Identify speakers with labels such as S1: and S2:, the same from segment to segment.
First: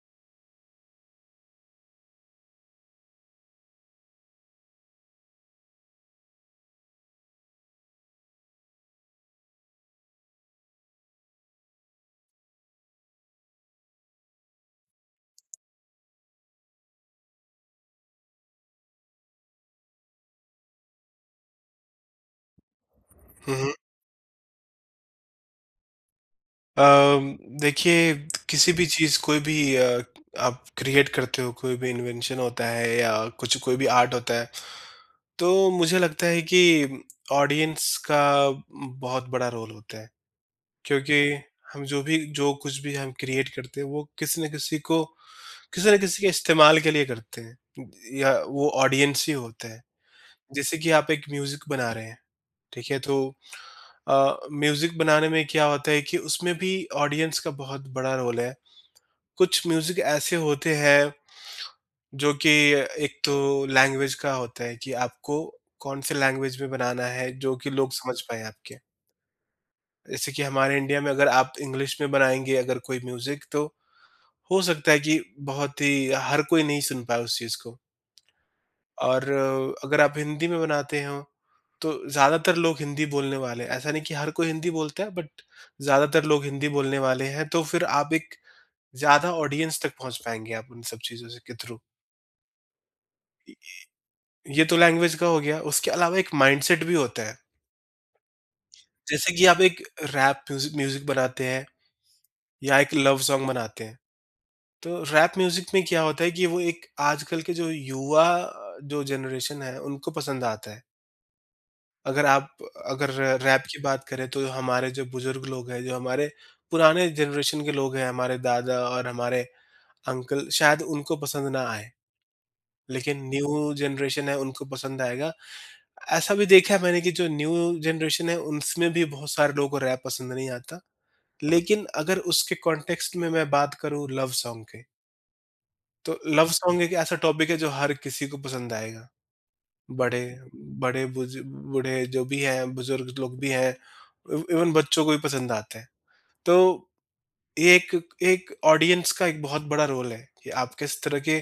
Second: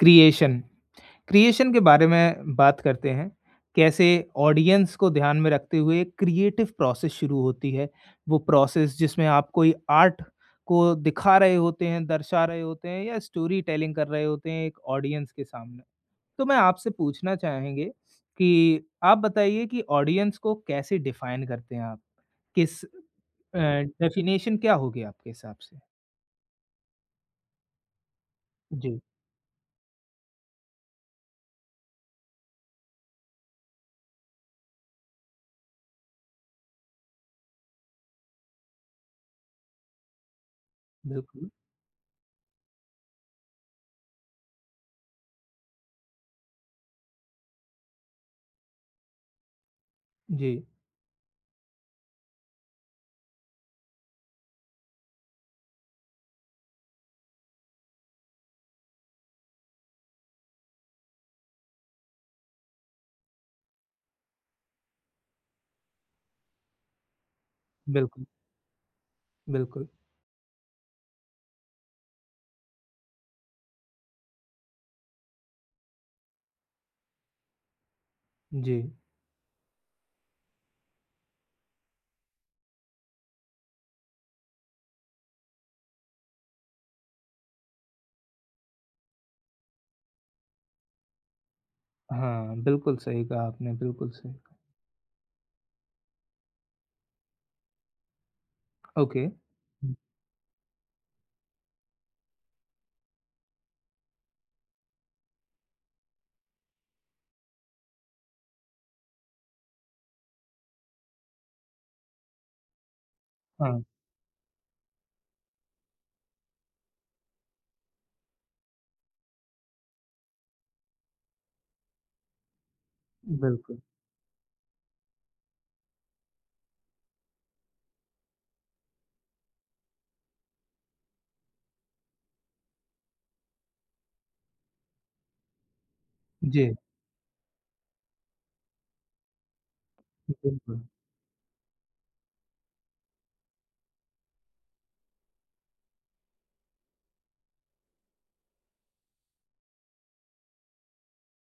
S1: Creation creation के बारे में बात करते हैं। कैसे ऑडियंस को ध्यान में रखते हुए क्रिएटिव प्रोसेस शुरू होती है। वो प्रोसेस जिसमें आप कोई आर्ट को दिखा रहे होते हैं, दर्शा रहे होते हैं या स्टोरी टेलिंग कर रहे होते हैं एक ऑडियंस के सामने। तो मैं आपसे पूछना चाहेंगे कि आप बताइए कि ऑडियंस को कैसे डिफाइन करते हैं आप? किस
S2: हुँ,
S1: अ,
S2: हुँ।
S1: डेफिनेशन क्या होगी आपके हिसाब से?
S2: अम, देखिए किसी भी
S1: जी,
S2: चीज़ कोई भी आप क्रिएट करते हो, कोई भी इन्वेंशन होता है या कुछ कोई भी आर्ट होता है, तो मुझे लगता है कि ऑडियंस का बहुत बड़ा रोल होता है। क्योंकि
S1: बिल्कुल।
S2: हम जो भी जो कुछ भी हम क्रिएट करते हैं, वो किसी न किसी को किसी न किसी के इस्तेमाल के लिए करते हैं या वो ऑडियंस ही होता है।
S1: जी,
S2: जैसे कि आप एक म्यूज़िक बना रहे हैं, ठीक है? तो म्यूज़िक बनाने में क्या होता है कि उसमें भी ऑडियंस का बहुत बड़ा रोल है। कुछ म्यूजिक ऐसे होते हैं जो कि एक तो लैंग्वेज का होता है कि आपको कौन से लैंग्वेज में बनाना है जो कि लोग समझ
S1: बिल्कुल,
S2: पाए आपके।
S1: बिल्कुल।
S2: जैसे कि हमारे इंडिया में अगर आप इंग्लिश में बनाएँगे अगर कोई म्यूजिक तो हो सकता है कि बहुत ही हर कोई नहीं सुन पाए उस चीज़ को।
S1: जी।
S2: और अगर आप हिंदी में बनाते हो तो ज़्यादातर लोग हिंदी बोलने वाले हैं। ऐसा नहीं कि हर कोई हिंदी बोलता है बट ज़्यादातर लोग हिंदी बोलने वाले हैं तो फिर आप एक ज़्यादा ऑडियंस तक पहुँच पाएँगे आप उन सब चीज़ों से के थ्रू।
S1: हाँ, बिल्कुल सही कहा आपने, बिल्कुल सही कहा।
S2: ये तो लैंग्वेज का हो गया, उसके अलावा एक माइंडसेट भी होता है।
S1: ओके।
S2: जैसे कि आप एक
S1: हुँ,
S2: रैप म्यूज़िक म्यूज़िक बनाते हैं या एक लव सॉन्ग बनाते हैं, तो रैप म्यूज़िक में क्या होता है कि वो एक आजकल के जो युवा जो जनरेशन है, उनको पसंद आता है। अगर आप अगर रैप की
S1: हाँ,
S2: बात करें तो हमारे जो बुज़ुर्ग लोग हैं, जो हमारे पुराने जनरेशन के लोग हैं, हमारे दादा और हमारे अंकल शायद उनको पसंद ना आए। लेकिन न्यू
S1: बिल्कुल।
S2: जनरेशन है उनको पसंद आएगा। ऐसा भी देखा है मैंने कि जो न्यू जनरेशन है उसमें भी बहुत सारे लोगों को रैप पसंद नहीं आता। लेकिन अगर उसके कॉन्टेक्स्ट में मैं बात करूँ लव सॉन्ग के, तो लव
S1: जी,
S2: सॉन्ग एक ऐसा टॉपिक है जो हर किसी को पसंद आएगा। बड़े
S1: बिल्कुल।
S2: बड़े बुज बूढ़े जो भी हैं, बुजुर्ग लोग भी हैं, इव इवन बच्चों को भी पसंद आते हैं। तो ये एक एक ऑडियंस का एक बहुत बड़ा रोल है कि आप किस तरह के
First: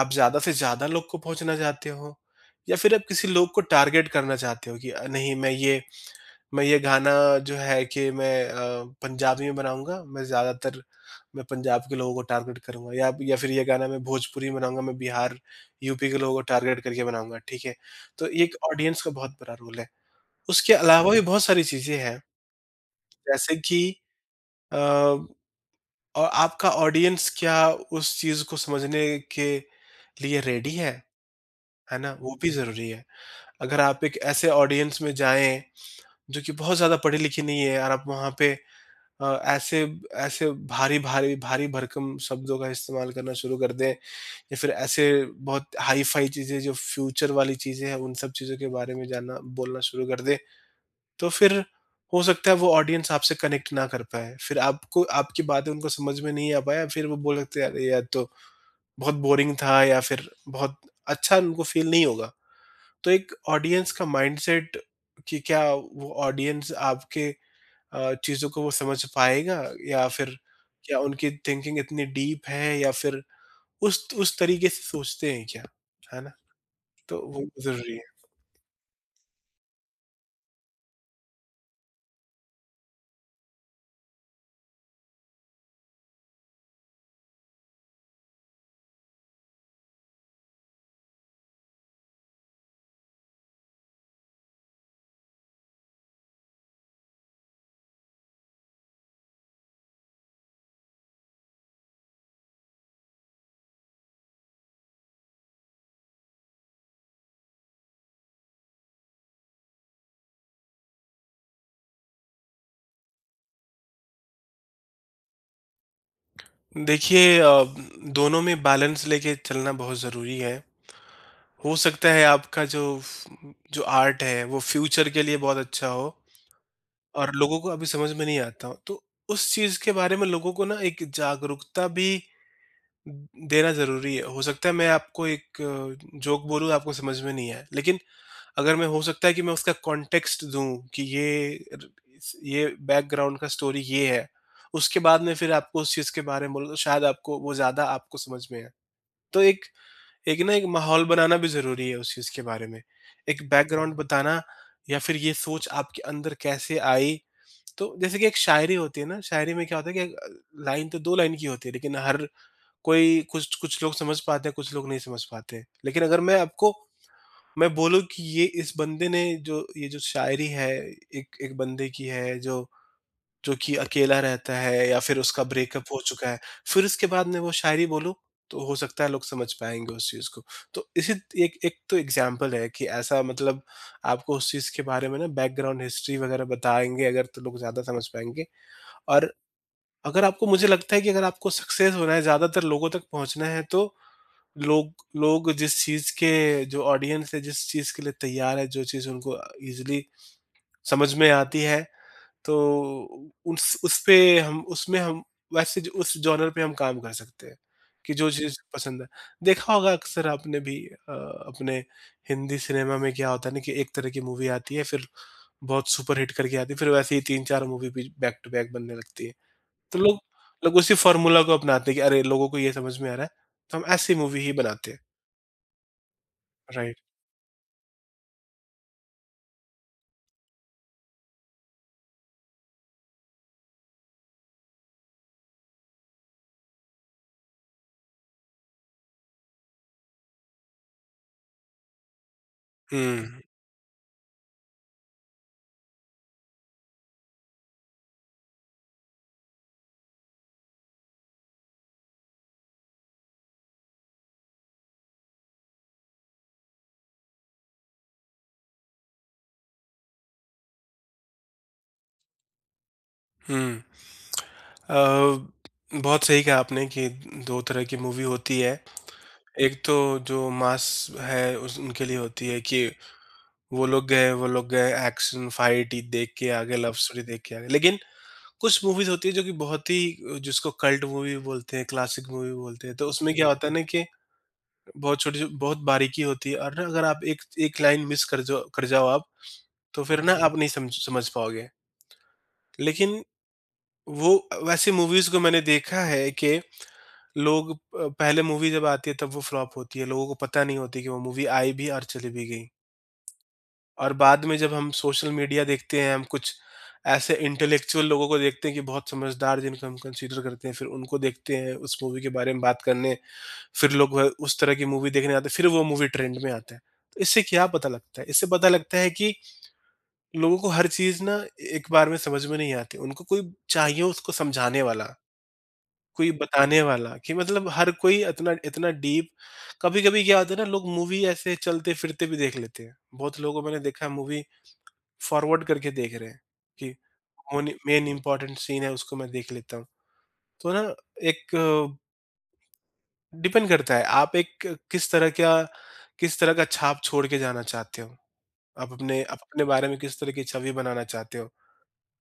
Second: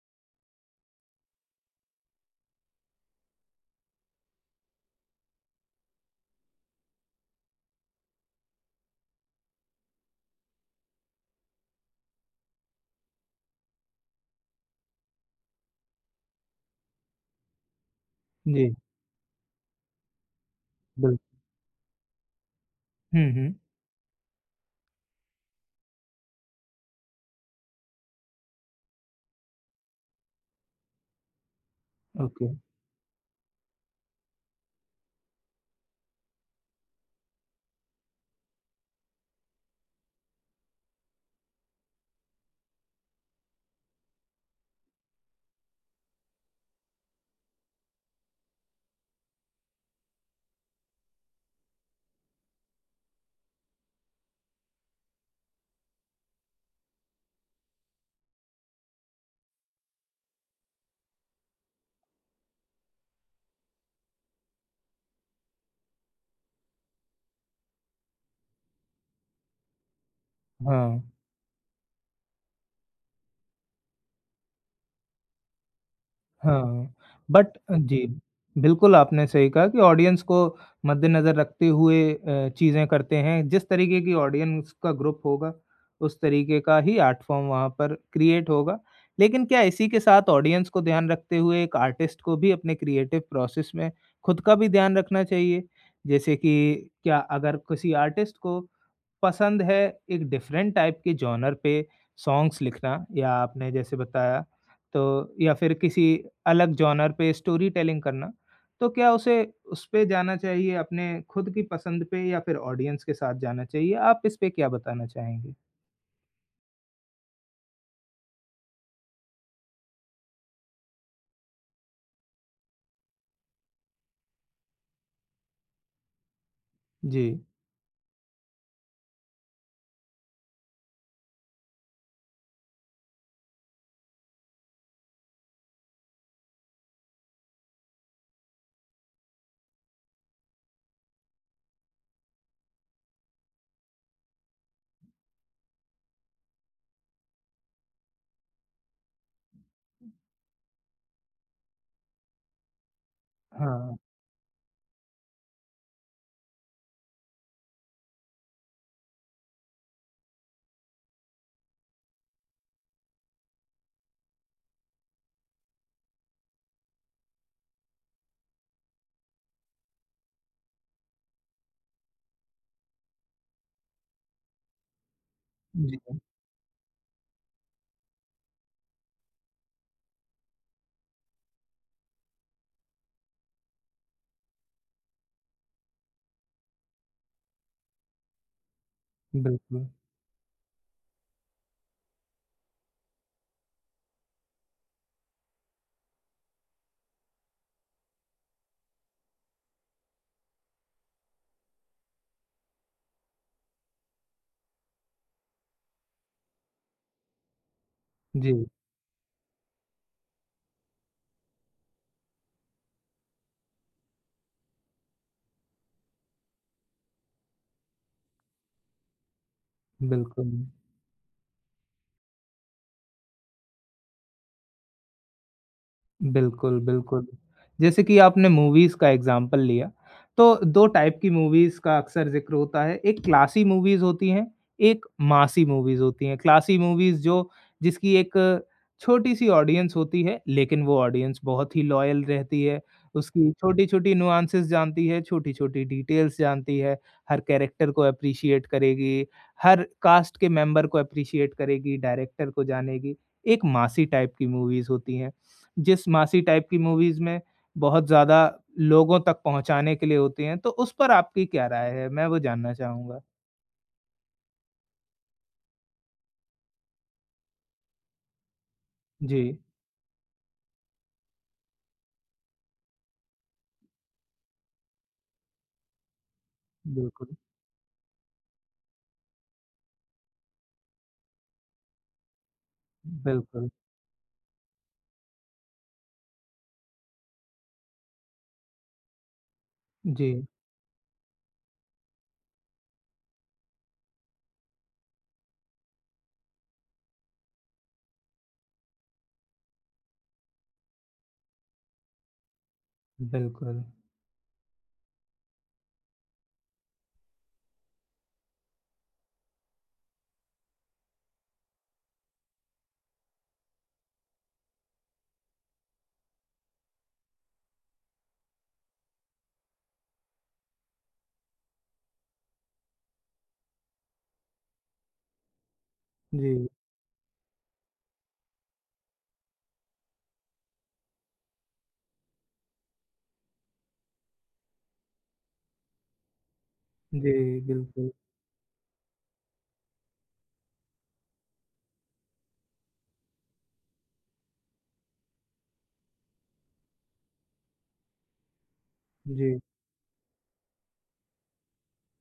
S2: आप ज़्यादा से ज़्यादा लोग को पहुँचना चाहते हो या फिर आप किसी लोग को टारगेट करना चाहते हो कि नहीं मैं ये गाना जो है कि मैं पंजाबी में बनाऊँगा, मैं पंजाब के लोगों को टारगेट करूँगा या फिर ये गाना मैं भोजपुरी में बनाऊँगा, मैं बिहार, यूपी के लोगों को टारगेट करके बनाऊँगा, ठीक है? तो ये एक
S1: जी,
S2: ऑडियंस का बहुत बड़ा रोल है। उसके अलावा
S1: बिल
S2: भी बहुत सारी चीज़ें हैं
S1: हुँ, हुँ,
S2: जैसे कि अ, और आपका ऑडियंस क्या उस चीज़ को समझने के लिए रेडी है ना? वो
S1: ओके,
S2: भी ज़रूरी है। अगर आप एक ऐसे ऑडियंस में जाएँ, जो कि बहुत ज़्यादा पढ़ी-लिखी नहीं है और आप वहाँ पे अ, ऐसे ऐसे भारी भारी भारी भरकम शब्दों का इस्तेमाल करना शुरू कर दें या फिर ऐसे बहुत हाई-फाई चीज़ें जो फ्यूचर वाली चीज़ें हैं, उन सब चीज़ों के बारे में जानना बोलना शुरू कर दें, तो फिर हो सकता है वो ऑडियंस आपसे कनेक्ट ना कर पाए। फिर आपको आपकी बातें उनको समझ में नहीं आ पाया, फिर वो बोल सकते हैं, "अरे! यार तो बहुत बोरिंग था" या फिर बहुत अच्छा उनको फ़ील नहीं होगा। तो एक ऑडियंस का माइंडसेट कि क्या वो ऑडियंस आपके चीज़ों को वो समझ पाएगा या फिर क्या
S1: हाँ।
S2: उनकी थिंकिंग इतनी डीप है या फिर उस तरीके से सोचते हैं क्या? है ना?
S1: हाँ,
S2: तो वो
S1: बट
S2: ज़रूरी
S1: जी, बिल्कुल आपने सही कहा कि ऑडियंस को मद्देनज़र रखते हुए चीज़ें करते हैं। जिस तरीके की ऑडियंस का ग्रुप होगा, उस तरीके का ही आर्ट फॉर्म वहाँ पर क्रिएट होगा। लेकिन क्या इसी के साथ ऑडियंस को ध्यान रखते हुए एक आर्टिस्ट को भी अपने क्रिएटिव प्रोसेस में खुद का भी ध्यान रखना चाहिए? जैसे कि क्या अगर किसी आर्टिस्ट को पसंद है एक डिफरेंट टाइप के जॉनर पे सॉन्ग्स लिखना या आपने जैसे बताया तो या फिर किसी अलग जॉनर पे स्टोरी टेलिंग करना तो क्या उसे उस पे जाना चाहिए अपने खुद की पसंद पे या फिर ऑडियंस के साथ जाना चाहिए? आप इस पे क्या बताना चाहेंगे?
S2: है। देखिए दोनों में बैलेंस लेके चलना बहुत ज़रूरी है। हो सकता है आपका जो जो आर्ट है वो फ्यूचर के लिए बहुत अच्छा हो
S1: जी।
S2: और लोगों को अभी समझ में नहीं आता हो। तो उस चीज़ के बारे में लोगों को ना एक जागरूकता भी देना ज़रूरी है। हो सकता है मैं आपको एक जोक बोलूँ आपको समझ में नहीं आए। लेकिन अगर मैं हो सकता है कि मैं उसका कॉन्टेक्स्ट दूँ कि ये र इस ये बैकग्राउंड का स्टोरी ये है। उसके बाद में फिर आपको उस चीज़ के बारे में बोलूँ तो शायद आपको वो ज़्यादा आपको समझ में आए। तो एक एक ना एक माहौल बनाना भी ज़रूरी है उस चीज़ के बारे में। एक बैकग्राउंड
S1: हाँ।
S2: बताना या फिर ये सोच आपके अंदर कैसे आई। तो जैसे कि एक शायरी होती है ना, शायरी में क्या होता है कि लाइन तो 2 लाइन की होती है लेकिन हर कोई कुछ कुछ लोग समझ पाते हैं, कुछ लोग नहीं समझ पाते। लेकिन अगर मैं बोलूँ कि ये इस बंदे ने जो ये जो शायरी है, एक एक बंदे की है जो जो कि अकेला रहता है या फिर उसका ब्रेकअप
S1: जी,
S2: हो चुका है, फिर उसके बाद मैं वो शायरी बोलूँ, तो हो सकता है लोग समझ पाएँगे उस चीज़ को। तो इसी एक एक तो एग्ज़ाम्पल है कि ऐसा मतलब आपको उस चीज़ के बारे में ना बैकग्राउंड हिस्ट्री वगैरह बताएँगे अगर तो लोग ज़्यादा समझ पाएँगे। और
S1: बिल्कुल।
S2: अगर आपको मुझे लगता है कि अगर आपको सक्सेस होना है, ज़्यादातर लोगों तक पहुँचना है तो लोग लोग जिस चीज़ के जो ऑडियंस है, जिस चीज़ के लिए तैयार है, जो चीज़ उनको ईज़िली समझ में आती है, तो उस उसपे हम उसमें हम वैसे ज उस जॉनर पे हम काम कर सकते हैं, कि जो
S1: जी,
S2: चीज़ पसंद है। देखा होगा अक्सर आपने भी अपने हिंदी सिनेमा में क्या होता है ना कि एक तरह की मूवी आती है, फिर बहुत सुपरहिट करके आती है, फिर वैसे ही 3-4 मूवी भी बैक टू बैक बनने लगती है। तो लोग
S1: बिल्कुल।
S2: लोग उसी फ़ॉर्मूला को अपनाते हैं कि अरे! लोगों को ये समझ में आ रहा है, तो हम ऐसी मूवी ही बनाते हैं।
S1: बिल्कुल,
S2: राइट।
S1: बिल्कुल। जैसे कि आपने मूवीज़ का एग्ज़ाम्पल लिया, तो 2 टाइप की मूवीज़ का अक्सर ज़िक्र होता है। एक क्लासी मूवीज़ होती हैं, एक मासी मूवीज़ होती हैं। क्लासी मूवीज़ जो जिसकी एक छोटी-सी ऑडियंस होती है, लेकिन वो ऑडियंस बहुत ही लॉयल रहती है।
S2: हुँ,
S1: उसकी छोटी-छोटी नुआंसेस जानती है, छोटी-छोटी डिटेल्स जानती है, हर कैरेक्टर को एप्रिशिएट करेगी, हर कास्ट के मेंबर को एप्रिशिएट करेगी, डायरेक्टर को जानेगी। एक मासी टाइप की मूवीज़ होती हैं। जिस मासी टाइप की मूवीज़ में बहुत ज़्यादा लोगों तक पहुँचाने के लिए होती हैं, तो उस पर आपकी क्या राय है? मैं वो जानना चाहूँगा।
S2: हुँ। अ, बहुत सही कहा आपने कि 2 तरह की मूवी होती है।
S1: जी,
S2: एक तो जो मास है उस उनके लिए होती है कि वो लोग गए, एक्शन, फाइट ही देख के आ गए, लव स्टोरी
S1: बिल्कुल,
S2: देख के आ गए। लेकिन कुछ मूवीज़ होती है जो कि बहुत ही जिसको कल्ट मूवी बोलते हैं, क्लासिक मूवी बोलते हैं, तो उसमें क्या होता
S1: बिल्कुल।
S2: है ना कि बहुत छोटी बहुत बारीकी होती है और ना अगर आप एक एक लाइन मिस कर जाओ आप, तो फिर
S1: जी,
S2: ना आप नहीं समझ समझ पाओगे। लेकिन वो वैसी मूवीज़ को मैंने देखा है कि लोग पहले मूवी जब आती है तब वो फ्लॉप होती है, लोगों को पता नहीं होती कि वो मूवी आई भी और चली भी गई।
S1: बिल्कुल।
S2: और बाद में जब हम सोशल मीडिया देखते हैं, हम कुछ ऐसे इंटेलेक्चुअल लोगों को देखते हैं कि बहुत समझदार जिनको हम कंसीडर करते हैं, फिर उनको देखते हैं उस मूवी के बारे में बात करने, फिर लोग वह उस तरह की मूवी देखने आते हैं, फिर वो मूवी ट्रेंड में आता है। तो इससे क्या पता लगता है? इससे पता लगता है कि लोगों को हर चीज़ ना एक बार में समझ में नहीं आती, उनको कोई चाहिए उसको समझाने वाला। कोई
S1: जी,
S2: बताने वाला कि मतलब हर कोई इतना इतना डीप कभी-कभी क्या होता है ना लोग मूवी ऐसे चलते-फिरते भी देख लेते हैं। बहुत लोगों को मैंने देखा है मूवी फॉरवर्ड करके देख रहे हैं कि
S1: जी,
S2: मोनी मेन
S1: बिल्कुल।
S2: इम्पोर्टेंट सीन है उसको मैं देख लेता हूँ। तो ना एक डिपेंड करता है आप एक किस तरह का छाप छोड़ के जाना चाहते हो? आप
S1: जी,
S2: अपने बारे में किस तरह की छवि बनाना चाहते हो?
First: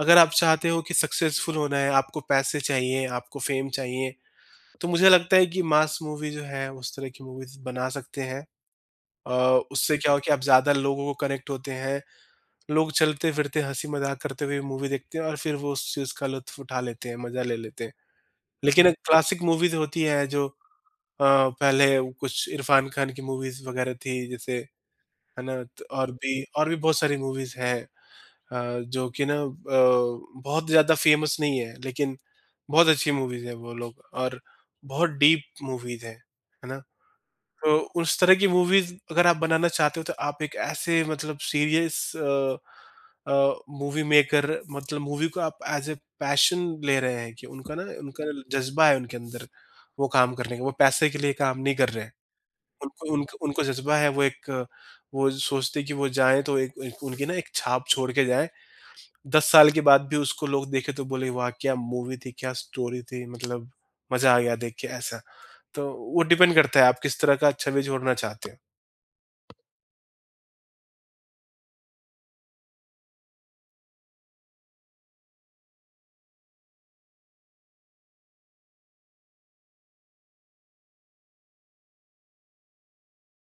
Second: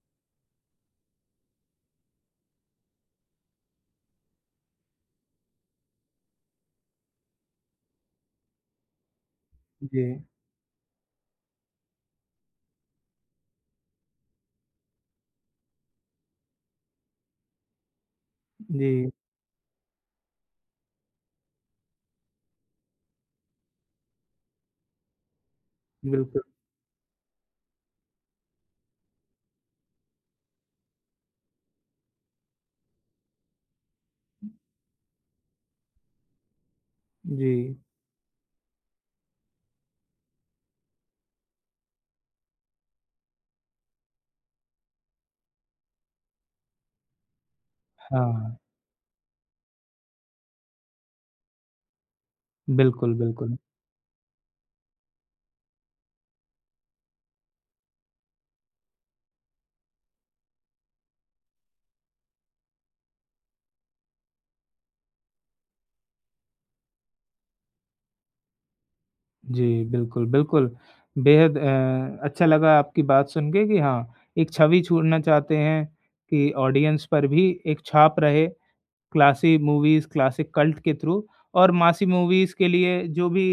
S2: अगर आप चाहते हो कि सक्सेसफुल होना है, आपको पैसे चाहिए, आपको फेम चाहिए तो मुझे लगता है कि मास मूवी जो है उस तरह की मूवीज़ बना सकते हैं। अ, उससे
S1: जी,
S2: क्या हो कि आप ज़्यादा लोगों को कनेक्ट होते हैं, लोग चलते-फिरते हँसी-मज़ाक करते हुए मूवी देखते हैं और फिर वो उस चीज़ का लुत्फ़ उठा लेते हैं, मज़ा ले लेते हैं। लेकिन हुँ। एक
S1: जी,
S2: क्लासिक मूवीज़ होती हैं जो अ, पहले वो कुछ इरफ़ान खान की मूवीज़ वग़ैरह थी जैसे, है ना? त और भी
S1: बिल्कुल।
S2: बहुत सारी मूवीज़ हैं जो कि ना बहुत ज़्यादा फ़ेमस नहीं है लेकिन बहुत अच्छी मूवीज़ हैं वो लोग और बहुत डीप मूवीज़ हैं, है ना? तो
S1: जी,
S2: उस तरह की मूवीज़ अगर आप बनाना चाहते हो तो आप एक ऐसे मतलब सीरियस अ, मूवी मेकर मतलब मूवी को आप एज़ ए पैशन ले रहे हैं कि उनका
S1: हाँ।
S2: जज़्बा है उनके अंदर वो काम करने का, वो पैसे के लिए काम नहीं कर रहे हैं। उनको
S1: बिल्कुल,
S2: उनको
S1: बिल्कुल।
S2: उनको जज़्बा है वो एक वो सोचते हैं कि वो जाएँ तो एक एक उनकी ना एक छाप छोड़ के जाएँ। 10 साल के बाद भी उसको लोग देखें तो बोले वाह! क्या मूवी थी, क्या स्टोरी थी, मतलब मज़ा आ गया देख के ऐसा। तो वो डिपेंड करता है आप किस तरह का छवि छोड़ना चाहते हो।
S1: जी, बिल्कुल, बिल्कुल। बेहद अच्छा लगा आपकी बात सुन के कि हाँ, एक छवि छोड़ना चाहते हैं कि ऑडियंस पर भी एक छाप रहे क्लासी मूवीज़, क्लासिक कल्ट के थ्रू और मासी मूवीज़ के लिए जो भी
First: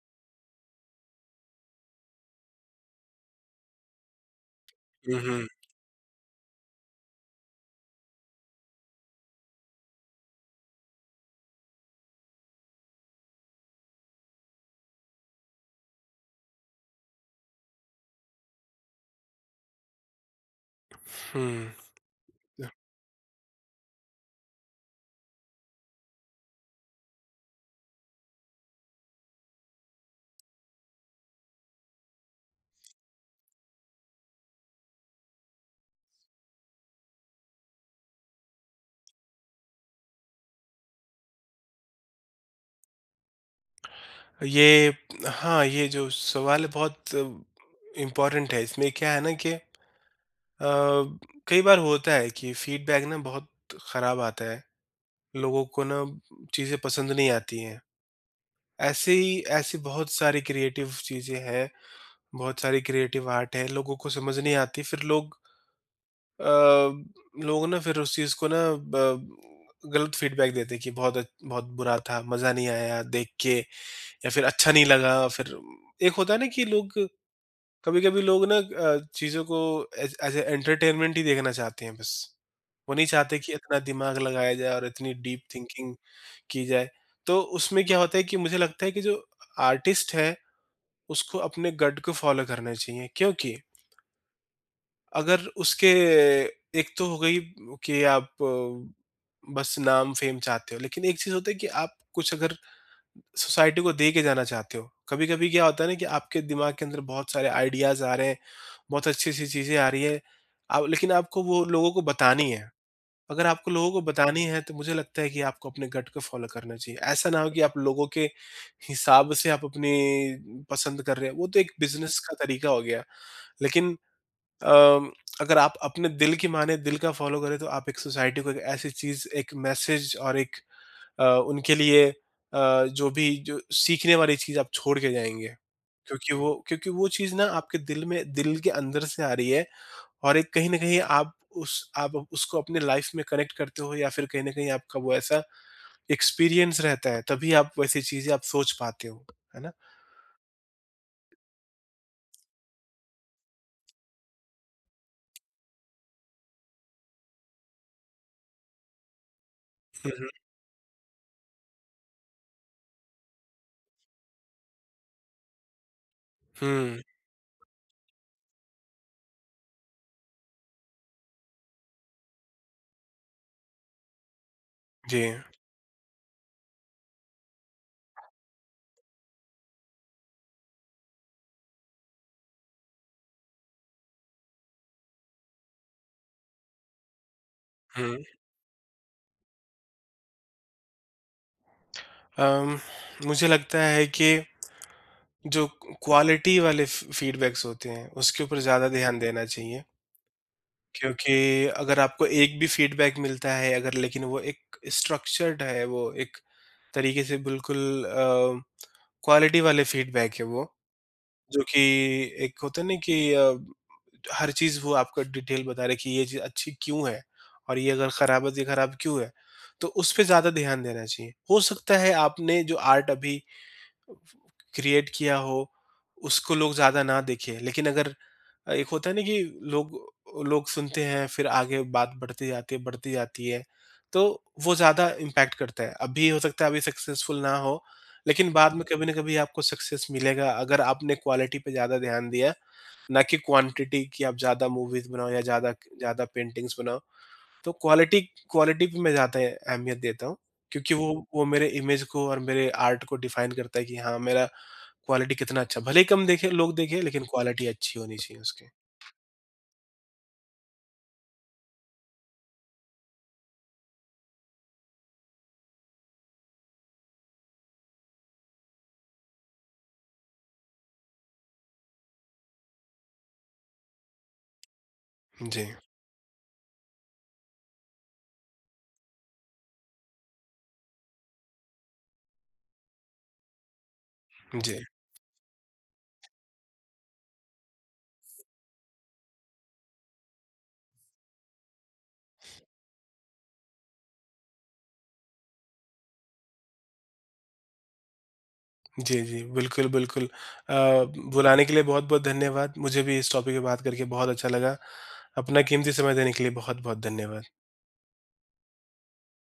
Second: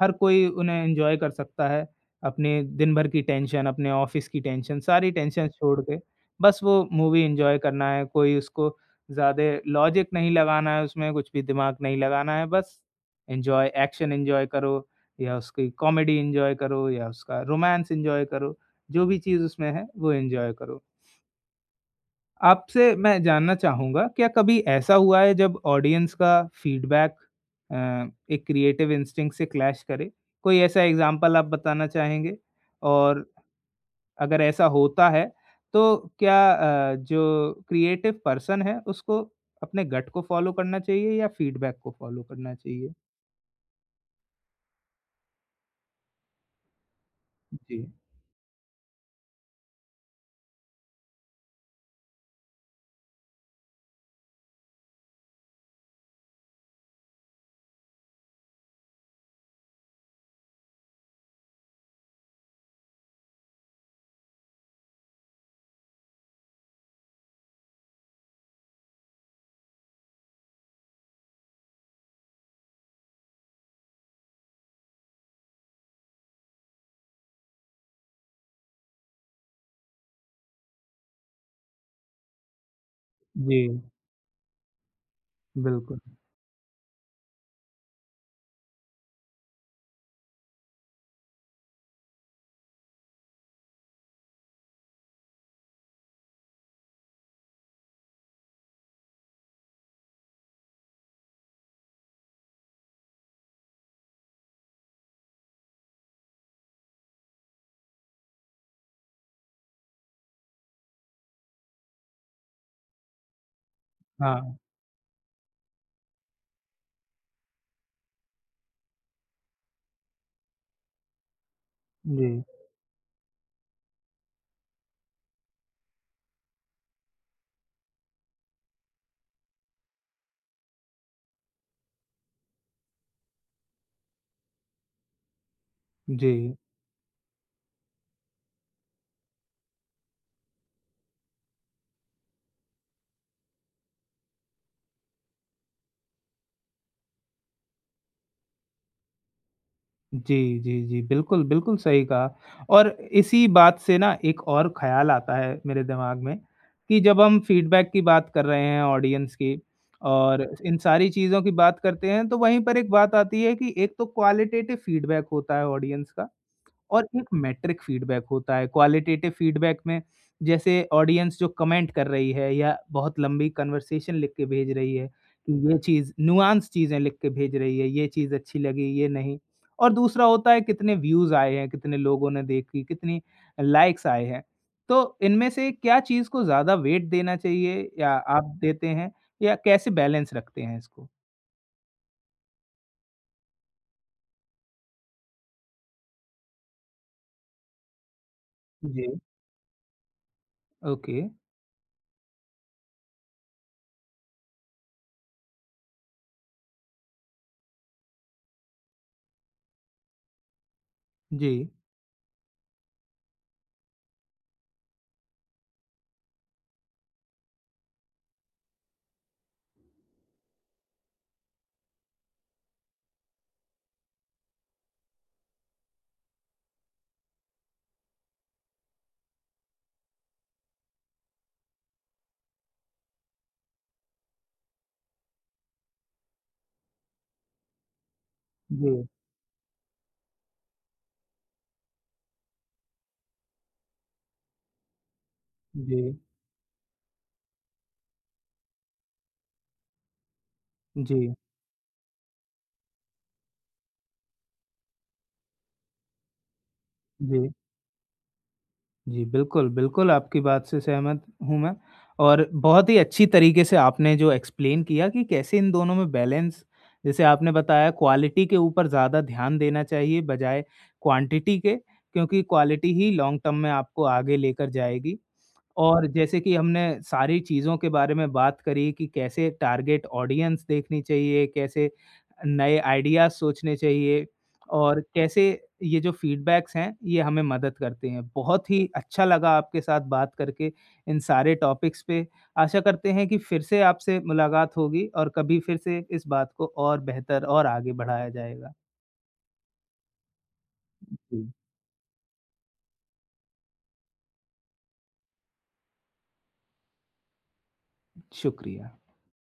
S1: हर कोई उन्हें एन्जॉय कर सकता है। अपने दिन भर की टेंशन, अपने ऑफ़िस की टेंशन, सारी
S2: हुँ, हुँ,
S1: टेंशन छोड़ के, बस वो मूवी एन्जॉय करना है, कोई उसको ज़्यादा लॉजिक नहीं लगाना है उसमें, कुछ भी दिमाग नहीं लगाना है, बस एन्जॉय एक्शन एन्जॉय करो या उसकी कॉमेडी एन्जॉय करो या उसका रोमांस एन्जॉय करो, जो भी चीज़ उसमें है, वो एन्जॉय करो।
S2: हुँ।
S1: आपसे मैं जानना चाहूँगा, क्या कभी ऐसा हुआ है जब ऑडियंस का फीडबैक अ, एक क्रिएटिव इंस्टिंक्ट से क्लैश करे? कोई ऐसा एग्ज़ाम्पल आप बताना चाहेंगे? और अगर ऐसा होता है, तो क्या जो क्रिएटिव पर्सन है, उसको अपने गट को फ़ॉलो करना चाहिए या फीडबैक को फ़ॉलो करना चाहिए?
S2: ये हाँ, ये जो सवाल है बहुत
S1: जी।
S2: इम्पोर्टेंट है। इसमें क्या है ना कि अ, कई बार होता है कि फीडबैक ना बहुत खराब आता है। लोगों को ना चीज़ें पसंद नहीं आती हैं। ऐसे ही ऐसी बहुत सारी क्रिएटिव चीज़ें हैं, बहुत सारी क्रिएटिव आर्ट है, लोगों को समझ नहीं आती फिर अ, लोग ना फिर उस चीज़ को ना ब गलत फीडबैक देते हैं कि बहुत बुरा था, मज़ा नहीं आया देख के या फिर अच्छा नहीं लगा फिर एक होता है ना कि लोग कभी-कभी लोग चीज़ों को एज एज़ अ एंटरटेनमेंट ही देखना चाहते हैं बस। वो नहीं चाहते कि
S1: जी,
S2: इतना दिमाग लगाया जाए और इतनी डीप थिंकिंग
S1: बिल्कुल।
S2: की जाए। तो उसमें क्या होता है कि मुझे लगता है कि जो आर्टिस्ट है, उसको अपने गट को फ़ॉलो करना चाहिए। क्योंकि अगर उसके एक तो हो गई कि आप बस नाम फ़ेम चाहते हो, लेकिन एक चीज़ होता है कि आप कुछ अगर सोसाइटी को दे के जाना चाहते हो। कभी-कभी क्या होता है ना कि आपके दिमाग के अंदर बहुत सारे आइडियाज़ आ रहे हैं, बहुत अच्छी-अच्छी चीज़ें आ रही हैं, आप लेकिन आपको वो लोगों को बतानी है। अगर आपको लोगों को बतानी
S1: हाँ,
S2: है तो मुझे लगता है कि आपको अपने गट को फॉलो करना चाहिए। ऐसा ना हो कि आप लोगों के हिसाब से आप अपनी पसंद कर रहे हैं, वो तो एक बिज़नेस का
S1: जी,
S2: तरीका हो गया। लेकिन अम, अगर आप अपने दिल की माने, दिल का फॉलो करें तो आप एक सोसाइटी को एक ऐसी चीज़, एक मैसेज और एक अ, उनके लिए जो भी जो सीखने वाली चीज़ आप छोड़ के जाएँगे।
S1: जी।
S2: क्योंकि वो चीज़ ना आपके दिल के अंदर से आ रही है। और एक कहीं न कहीं आप उसको अपने लाइफ़ में कनेक्ट करते हो या फिर कहीं न कहीं आपका वो ऐसा एक्सपीरियंस रहता है, तभी आप वैसी चीज़ें आप सोच पाते हो, है ना?
S1: जी, जी, जी। बिल्कुल, बिल्कुल सही कहा और इसी बात से ना एक और ख़्याल आता है मेरे दिमाग में कि जब हम फ़ीडबैक की बात कर रहे हैं ऑडियंस की
S2: हुँ, हुँ।
S1: और इन सारी चीज़ों की बात करते हैं, तो वहीं पर एक बात आती है कि एक तो क्वालिटेटिव फ़ीडबैक होता है ऑडियंस का
S2: हुँ,
S1: और एक मेट्रिक फीडबैक होता है। क्वालिटेटिव फीडबैक में जैसे ऑडियंस जो कमेंट कर रही है या बहुत लंबी कन्वर्सेशन लिख के भेज रही है
S2: जी।
S1: कि ये चीज़ नुआंस चीज़ें लिख के भेज रही है, ये चीज़ अच्छी लगी, ये नहीं। और दूसरा होता है कितने व्यूज़ आए हैं, कितने लोगों ने देखी, कितनी लाइक्स आए हैं। तो इनमें से क्या चीज़ को ज़्यादा वेट देना चाहिए या
S2: हुँ।
S1: आप देते हैं या कैसे बैलेंस रखते हैं इसको?
S2: अम, मुझे लगता है कि जो क्वालिटी वाले फ फीडबैक्स होते हैं, उसके ऊपर ज़्यादा
S1: जी,
S2: ध्यान देना चाहिए,
S1: ओके।
S2: क्योंकि अगर आपको एक भी फीडबैक मिलता है अगर लेकिन वो एक स्ट्रक्चर्ड है, वो एक तरीके से बिल्कुल क्वालिटी वाले फीडबैक है वो
S1: जी,
S2: जो कि एक होता है ना कि हर चीज़ वो आपको डिटेल बता रहे कि ये चीज़ अच्छी क्यों है और ये अगर खराब है तो ये खराब क्यों है। तो उस पे ज़्यादा ध्यान देना चाहिए। हो सकता है आपने जो आर्ट अभी क्रिएट किया हो, उसको लोग ज़्यादा ना देखें। लेकिन अगर एक होता है ना कि लोग लोग सुनते हैं, फिर आगे बात बढ़ती जाती है, तो वो ज़्यादा इम्पैक्ट करता है। अभी हो सकता है अभी सक्सेसफुल ना हो, लेकिन बाद में कभी
S1: जी,
S2: ना कभी आपको सक्सेस मिलेगा अगर आपने क्वालिटी पे ज़्यादा ध्यान दिया, ना कि क्वांटिटी कि आप ज़्यादा मूवीज़ बनाओ या ज़्यादा
S1: जी,
S2: ज़्यादा पेंटिंग्स बनाओ। तो क्वालिटी क्वालिटी पे मैं ज़्यादा अहमियत देता हूँ, क्योंकि वो
S1: जी,
S2: वो मेरे इमेज को और मेरे आर्ट को डिफाइन करता है कि हाँ, मेरा क्वालिटी कितना अच्छा भले ही कम देखे लोग देखें लेकिन
S1: जी।
S2: क्वालिटी अच्छी होनी चाहिए उसकी।
S1: जी, बिल्कुल, बिल्कुल आपकी बात से सहमत हूँ मैं और बहुत ही अच्छी तरीके से आपने जो एक्सप्लेन किया कि कैसे इन दोनों में बैलेंस जैसे आपने बताया क्वालिटी के ऊपर ज़्यादा ध्यान देना चाहिए बजाय क्वांटिटी के, क्योंकि क्वालिटी ही लॉन्ग टर्म में आपको आगे लेकर जाएगी।
S2: जी,
S1: और जैसे कि हमने सारी चीज़ों के बारे में बात करी कि कैसे टारगेट ऑडियंस देखनी चाहिए, कैसे नए आइडियाज़ सोचने चाहिए
S2: जी।
S1: और कैसे ये जो फीडबैक्स हैं, ये हमें मदद करते हैं। बहुत ही अच्छा लगा आपके साथ बात करके इन सारे टॉपिक्स पे। आशा करते हैं कि फिर से आपसे मुलाकात होगी और कभी फिर से इस बात को और बेहतर और आगे बढ़ाया जाएगा।
S2: जी, जी, बिल्कुल, बिल्कुल। अ,
S1: जी,
S2: बुलाने के लिए बहुत-बहुत धन्यवाद। मुझे भी इस टॉपिक पे बात करके बहुत अच्छा लगा। अपना कीमती समय देने के लिए बहुत-बहुत धन्यवाद।
S1: शुक्रिया।